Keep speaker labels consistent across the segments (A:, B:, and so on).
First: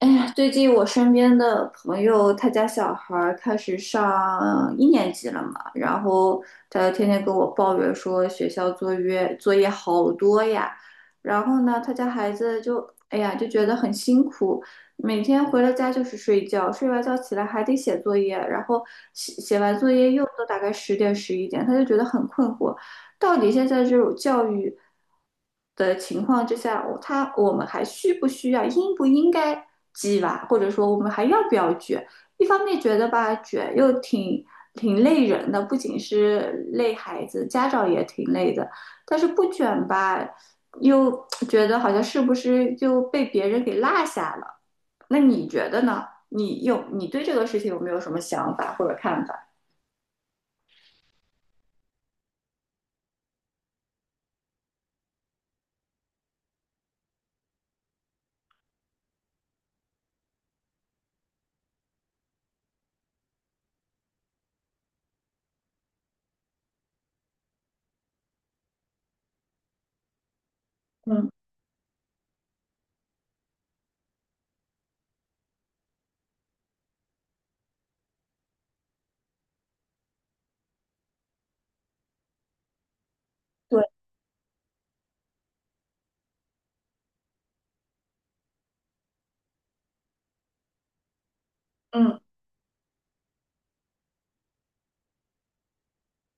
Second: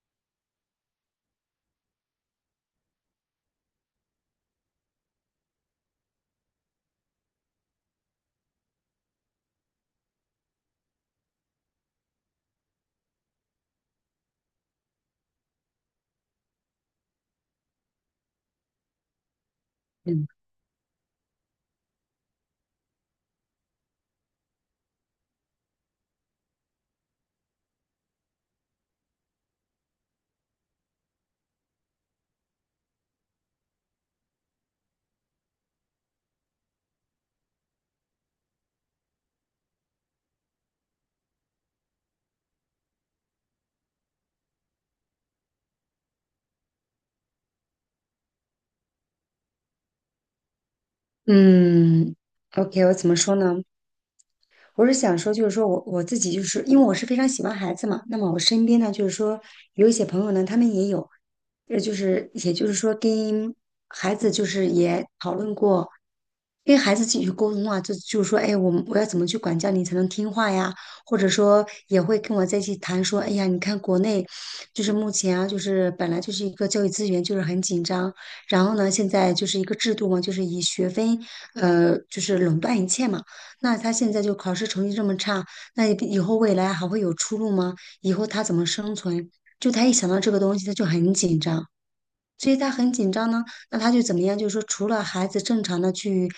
A: 哎呀，最近我身边的朋友，他家小孩儿开始上一年级了嘛，然后他天天跟我抱怨说学校作业好多呀，然后呢，他家孩子就哎呀就觉得很辛苦，每天回了家就是睡觉，睡完觉起来还得写作业，然后写完作业又
B: 嗯
A: 都大概十点十一点，他就觉得很困惑。到底现在这种教育的情况之下，我们还需不需要，应不应该鸡娃，或者说我们还要不要卷？一方面觉得吧，卷又挺累人的，不仅是累孩子，家长也挺累的。但是不卷吧，又觉得好像是不是就被别人给落下了？那你觉得呢？你对这个事情有没有什么想法或者看法？
B: 嗯，OK，我怎么说呢？我是想说，就是说我自己就是因为我是非常喜欢孩子嘛，那么我身边呢，就是说有一些朋友呢，他们也有，就是也就是说跟孩子就是也讨论过，跟孩子继续沟通啊，就是说，哎，我要怎么去管教你才能听话呀？或者
A: 嗯，
B: 说也会跟我在一起谈说，哎呀，你看国内就是目前啊，就是本来就是一个教育资源就是很紧张，然后呢，现在就是一个制度嘛，就是以学分就是垄断一切嘛。那
A: 对，
B: 他现在就考试成绩这么差，那以后未来还会有出路吗？以后他怎么生存？就他一想到这个东西，他就很紧张，
A: 嗯
B: 所以他很紧张呢。那他就怎么样？就是说，除了孩子正常的去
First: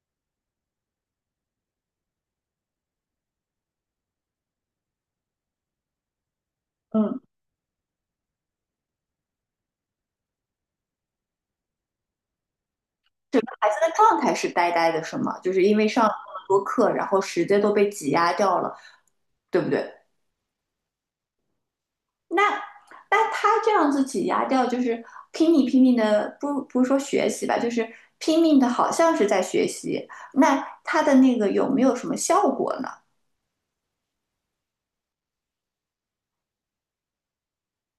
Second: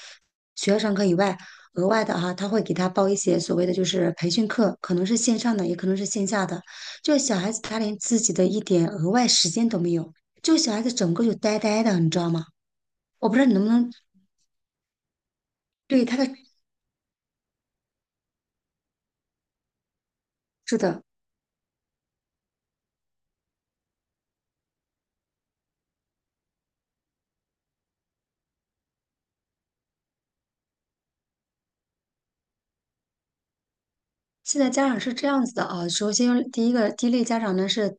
B: 学校上课以外，额外的哈、他会给他报一些所谓的就是培训课，可能是线上的，也可能是线下的。就
A: 嗯。
B: 小孩子他连自己的一点额外时间都没有，就小孩子整个就呆呆的，你知道吗？我不
A: 整
B: 知
A: 个
B: 道你能
A: 孩
B: 不
A: 子
B: 能
A: 的状态是呆呆的，是吗？就是因为上
B: 对
A: 了
B: 他的，
A: 那么多课，然后时间都被挤压掉了，对不对？
B: 是的。
A: 那那他这样子挤压掉，就是拼命的，不是说学习吧，就是拼命的，好像是在学习。那他的那个有没有什么效果呢？
B: 现在家长是这样子的啊，首先第一类家长呢是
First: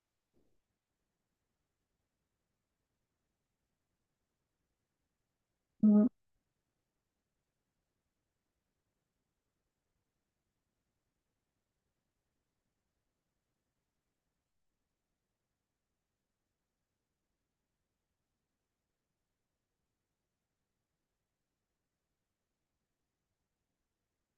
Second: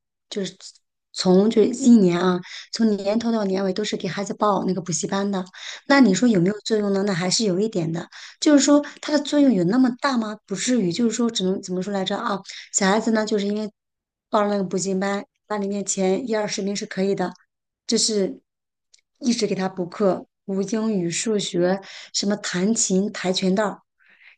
B: 从这一年啊，从年头到年尾都是给孩子报那个补习班的。那
A: 嗯，
B: 你说有没有作用呢？那还是有一点的，就是说它的作用有那么大吗？不至于，就是说只能怎么说来着啊？小孩子呢，就是因为报了那个补习班，班里面前一二十名是可以的，就是一直给他补课，补英语、数学，什么弹琴、跆拳道。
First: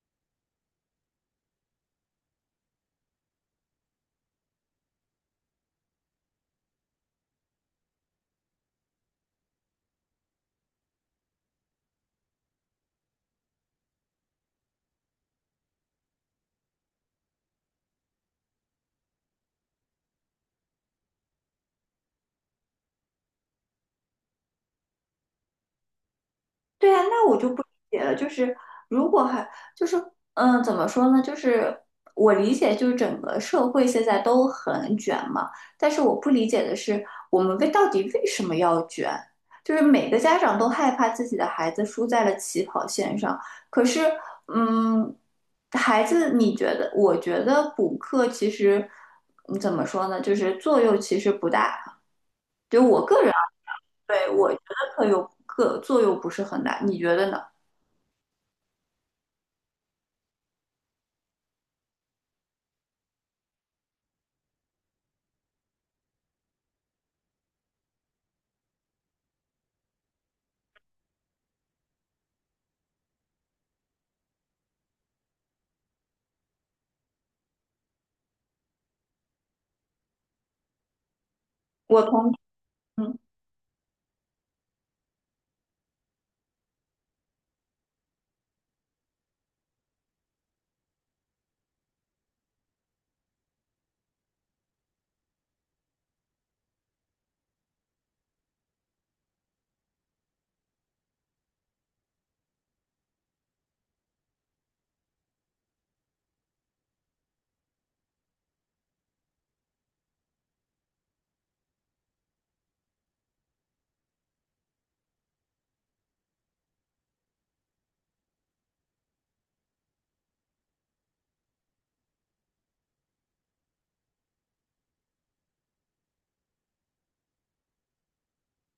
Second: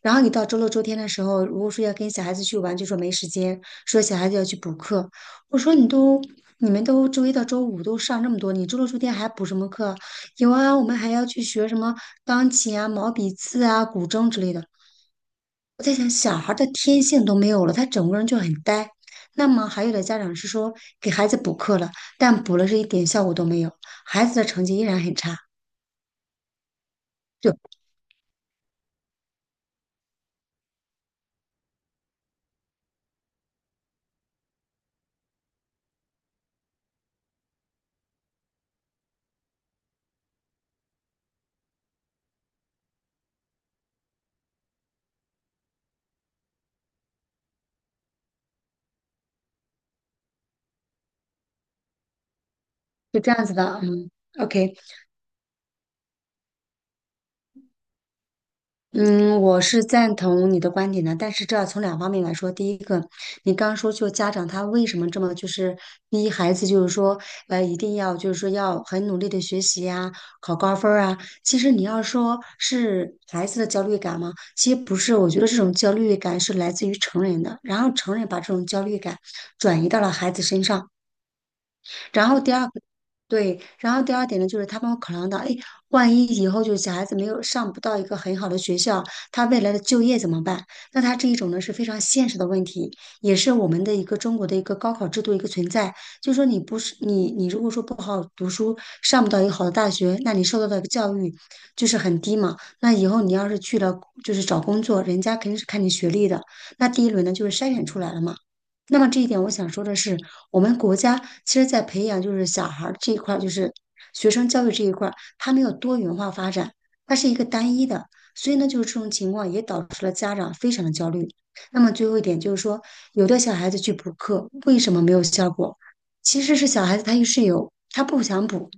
B: 然后你到周六周天的时候，如果说要跟小孩子去玩，就说没时间，说小孩子要去补课。我说你都，你们都周一到周五都上这么多，你周六周天还补什么课啊？有啊，我们还要去学什么钢琴啊、毛笔字啊、古筝之类的。我在想，小孩儿的天性都没有了，他整个人就很呆。那么还有的家长是说给孩子补课了，但补了是一点效果都没有，孩子的成绩依然很差，
A: 对啊，那我就
B: 就
A: 不理解了。就是如果还就是嗯，怎么说呢？就是我理解，就是整个社会现在都很卷嘛。但是我不理解的是，我们到底为什么要卷？就是每个家长都害怕自己的孩子输在了起跑线上。可是，嗯，孩子，你觉得？我觉得补课其实，嗯怎么说呢？就是作用其实不大。
B: 就这样子的。嗯
A: 对，我觉
B: ，OK，
A: 得课作用不是很大，你觉得呢？
B: 嗯，我是赞同你的观点的，但是这要从两方面来说。第一个，你刚刚说就家长他为什么这么就是逼孩子，就是说一定要就是说要很努力的学习呀、考高分儿啊。其实你要说是孩子的焦虑感吗？其实不是，我觉得这种焦虑感是来自于成人的，然后成人把这种焦虑感转移到了孩子身上。
A: 我
B: 然
A: 同。
B: 后第二个，
A: 嗯。
B: 对，然后第二点呢，就是他们会考量到，哎，万一以后就是小孩子没有上不到一个很好的学校，他未来的就业怎么办？那他这一种呢是非常现实的问题，也是我们的一个中国的一个高考制度一个存在。就是说你如果说不好读书，上不到一个好的大学，那你受到的教育就是很低嘛。那以后你要是去了就是找工作，人家肯定是看你学历的。那第一轮呢就是筛选出来了嘛。那么这一点，我想说的是，我们国家其实在培养就是小孩儿这一块儿，就是学生教育这一块儿，它没有多元化发展，它是一个单一的，所以呢，就是这种情况也导致了家长非常的焦虑。那么最后一点就是说，有的小孩子去补课，为什么没有效果？其实是小孩子他有是有，他不想补，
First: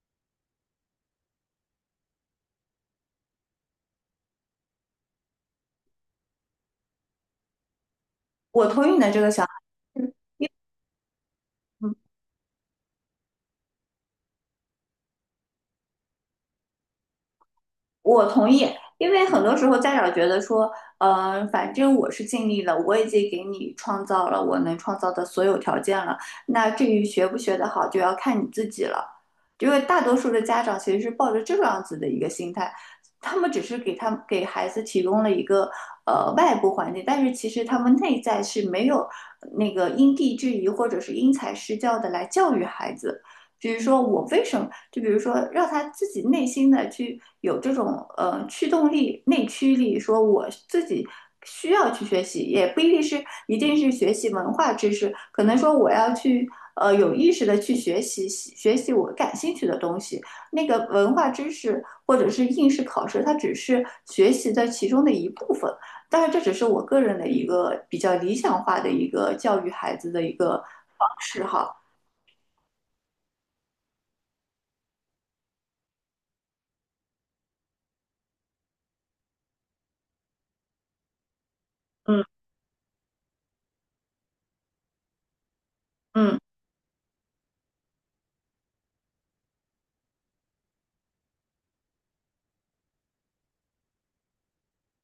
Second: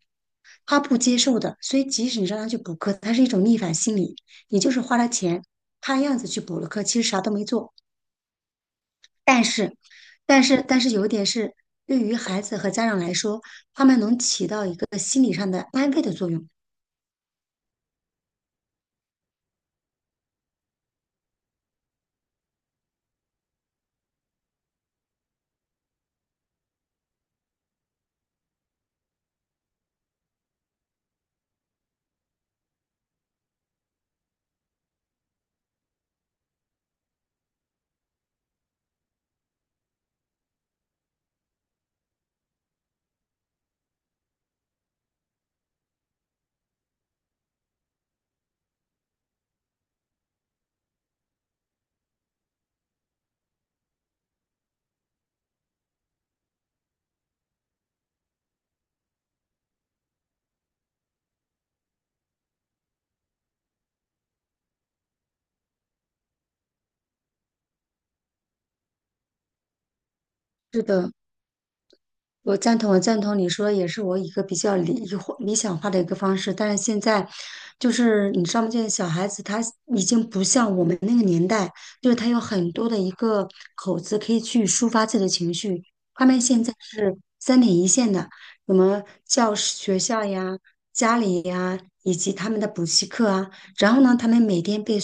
B: 他不接受的，所以即使你让他去补课，他是一种逆反心理，你就是花了钱，看样子去补了课，其实啥都没做。
A: 我同意你的这个
B: 但
A: 想法，
B: 是，
A: 嗯
B: 但是有一点是，
A: 嗯，
B: 对于孩子和家长来说，他们能起到一个心理上的安慰的作用。
A: 我同意，因为很多时候家长觉得说，反正我是尽力了，我已经给你创造了我能创造的所有条件了，那至于学不学得好，就要看你自己了。因为大多数的家长其实是抱着这样子的一个心态，他们只是给他们给孩子提供了一个外部环境，但是其实他们内在是没有那个因地制宜或者是因材施教的来教育孩子。比如说我为什么，就比如说让他自己内心的去有这种驱动力、内驱力，说我自己需要去学习，也不一定是学习文化知识，可能说我要去有意识的去学习我感兴趣的东西。那个文化知识或者是应试考试，它只是学习的其中的一部分。但是这只是我个人的一个比较理想化的一个教育孩子的一个
B: 是
A: 方
B: 的，
A: 式哈。
B: 我赞同，我赞同你说的也是我一个比较理想化的一个方式，但是现在就是你知道吗？现在小孩子他已经不像我们那个年代，就是他
A: 嗯
B: 有很多的一个口子可以去抒发自己的情绪，他
A: 嗯。
B: 们现在是三点一线的，什么教室、学校呀、家里呀，以及他们的补习课啊，然后呢，他们每天被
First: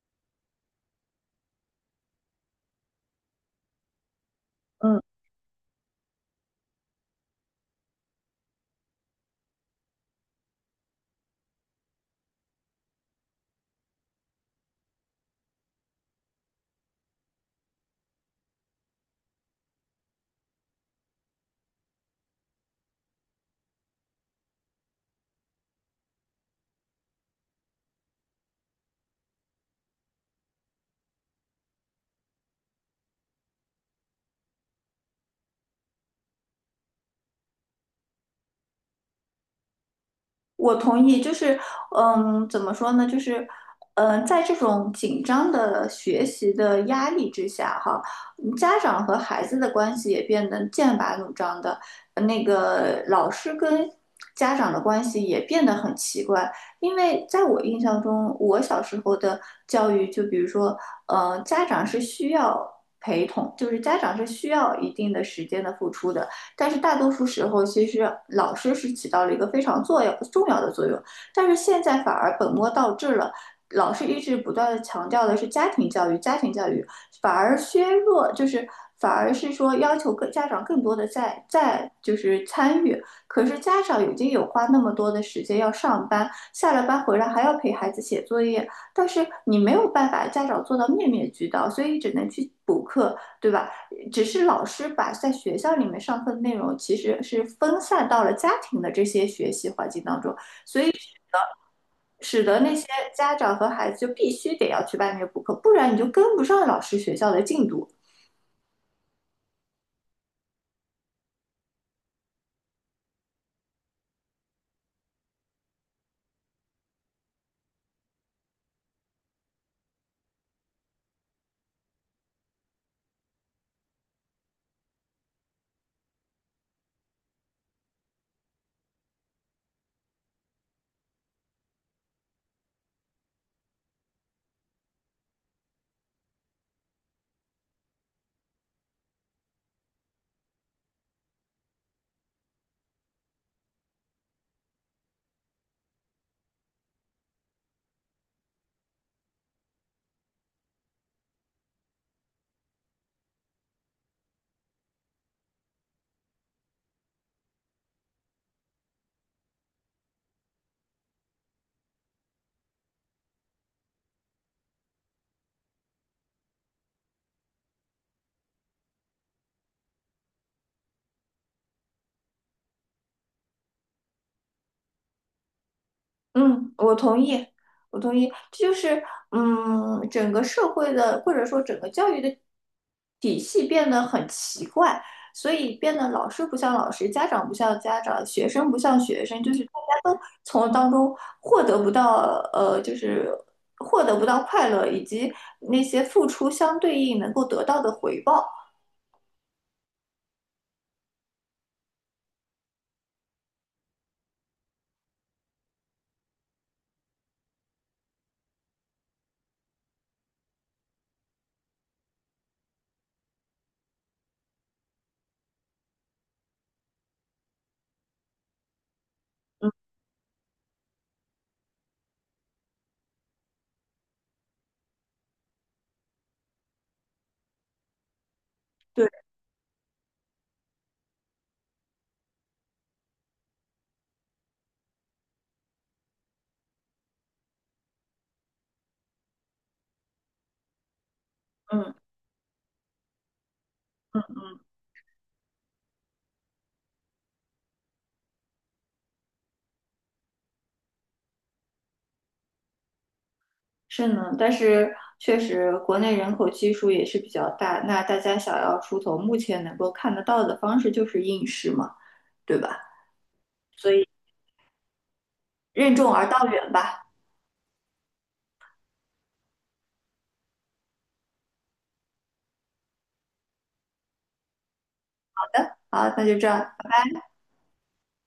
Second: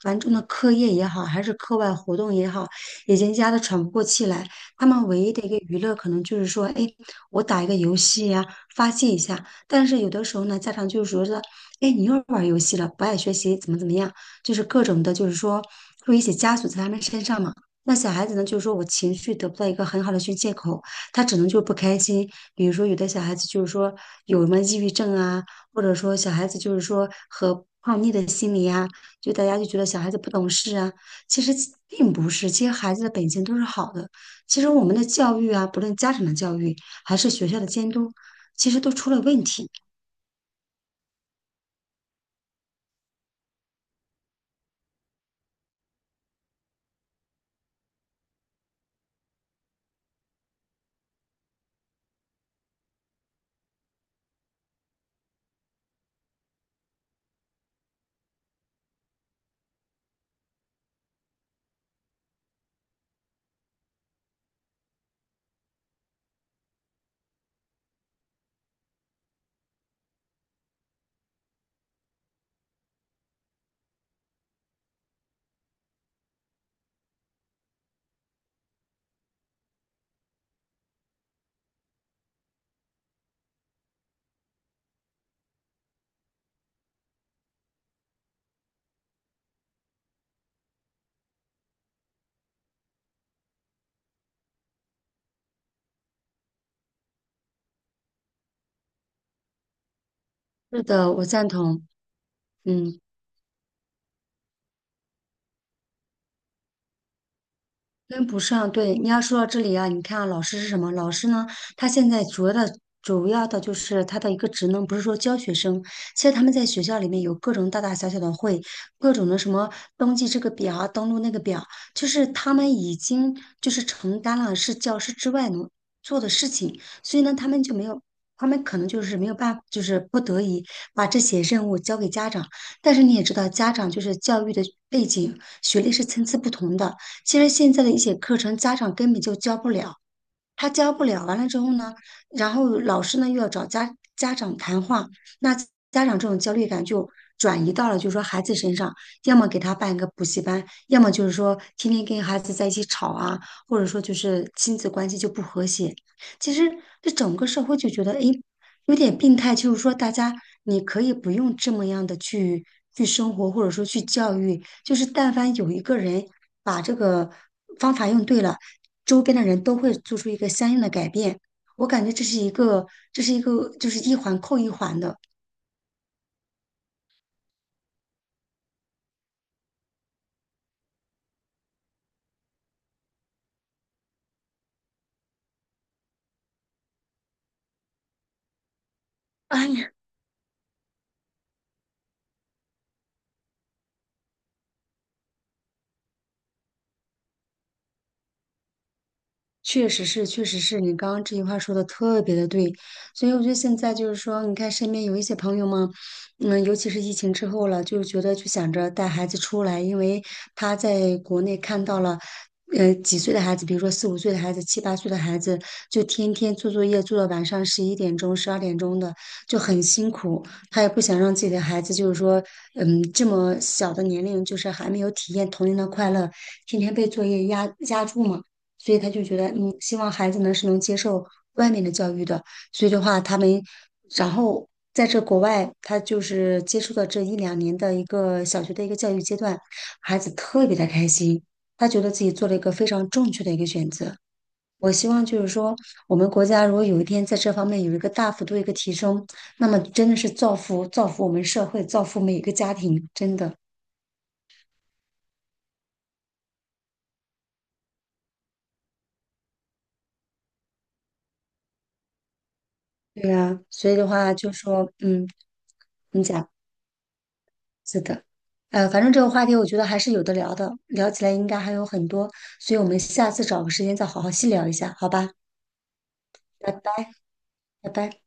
B: 繁重的课业也好，还是课外活动也好，已经压得喘不过气来。他
A: 嗯
B: 们唯一的一个娱乐可能就是说，哎，我打一个游戏呀、发泄一下。但是有的时候呢，家长就是说是，哎，你又玩游戏了，不爱学习，怎么怎么样，就是各种的，就是说会一起枷锁在他们身上嘛。那小孩子呢，就是说我情绪得不到一个很好的宣泄口，他只能就是不开心。比如说，有的小孩子就是说有什么抑郁症啊，或者说小孩子就是说和叛逆的心理啊，就大家就觉得小孩子不懂事啊，其实其并不是，其实孩子的本性都是好的，其实我们的教育啊，不论家长的教育还是学校的监督，其实都出了问题。
A: 我同意，就是，嗯，怎么说呢？就是，嗯，在这种紧张的学习的压力之下，哈，嗯家长和孩子的关系也变得剑拔弩张的，那个老师跟家长的关系也变得很奇怪。因为在我印象中，我小时候的教育，就比如说，家长是需要陪同，就是家长是需要一定的时间的付出的，但是大多数时候，其实老师是起到了一个非常重要的作用，但是现在反而本末倒置了。老师一直不断的强调的是家庭教育，家庭教育反而削弱，就是反而是说要求各家长更多的在就是参与。可是家长已经有花那么多的时间要上班，下了班回来还要陪孩子写作业，但是你没有办法，家长做到面面俱到，所以只能去补课，对吧？只是老师把在学校里面上课的内容，其实是分散到了家庭的这些学习环境当中，
B: 是的，我赞同。
A: 使得那些
B: 嗯，
A: 家长和孩子就必须得要去外面补课，不然你就跟不上老师学校的进度。
B: 跟不上，对，你要说到这里啊，你看啊，老师是什么？老师呢，他现在主要的就是他的一个职能，不是说教学生。其实他们在学校里面有各种大大小小的会，各种的什么登记这个表啊，登录那个表，就是他们已经就是承担了是教师之外能做的事情，所以呢，他们就没有。他们可能就是没有办法，就是不得已把这些任务交给家长，但是你也知道，家长就是教育的背景、学历是参差不同的，其实现在的一些课程，家长根本就教不了，他教不了，完了之后呢，然后老师呢又要找家长谈话，那家长这种焦虑感就转移到了就是说孩子身上，要么给他办一个补习班，要么就是说天天跟孩子在一起吵啊，或者说就是亲子关系就不和谐。其实这整个社会就觉得，诶，有点病态，就是说大家你可以不用这么样的去生活，或者说去教育，就是但凡有一个人把这个方法用对了。周边的人都会做出一个相应的改变。我感觉这是一个，就是一环扣一环的。
A: 嗯，我同意，我同意，这就是嗯，整个社会的或者说整个教育的体系变得很奇怪，所以变得老师不像老师，家长不像家长，学生不像学生，就是
B: 哎
A: 大
B: 呀，
A: 家都从当中获得不到就是获得不到快乐，以及那些付出相对应能够得到的回报。
B: 确实是你刚刚这句话说的特别的对，所以我觉得现在就是说，你看身边有一些朋友嘛，尤其是疫情之后了，就觉得就想着带孩子出来，因为他在国内看到了，几岁的孩子，比如说四五岁的孩子、七八岁的孩子，就天天做作业做到晚上11点钟、12点钟的，就
A: 嗯，
B: 很辛苦。他也不想让自己的孩子就是说，这么小的年龄，就是还没有体验童年的快乐，天天被作业压住嘛。所以
A: 对，
B: 他就觉得，希望孩子呢是能接受外面的教育的。所以的话，他们，然后在这国外，他就是接触的这一两年的一个小学的一个教育阶段，孩子特别的开心，他
A: 嗯
B: 觉得自己做了一个非常正确的一个选择。
A: 嗯。
B: 我希望就是说，我们国家如果有一天在这方面有一个大幅度一个提升，那么真的是造福我们社会，造福每一个家庭，真的。
A: 是呢，但是确实国内人口基数也是比较大，那大家想要出头，目前能够看得到的方式就是应试嘛，对吧？
B: 对呀，
A: 所
B: 所以
A: 以
B: 的话就说，嗯，
A: 任重
B: 你
A: 而道
B: 讲。
A: 远吧。
B: 是的，反正这个话题我觉得还是有的聊的，聊起来应该还有很多，所以我们下次找个时间再好好细聊一下，好吧？
A: 好，那就这样。
B: 拜拜，拜拜。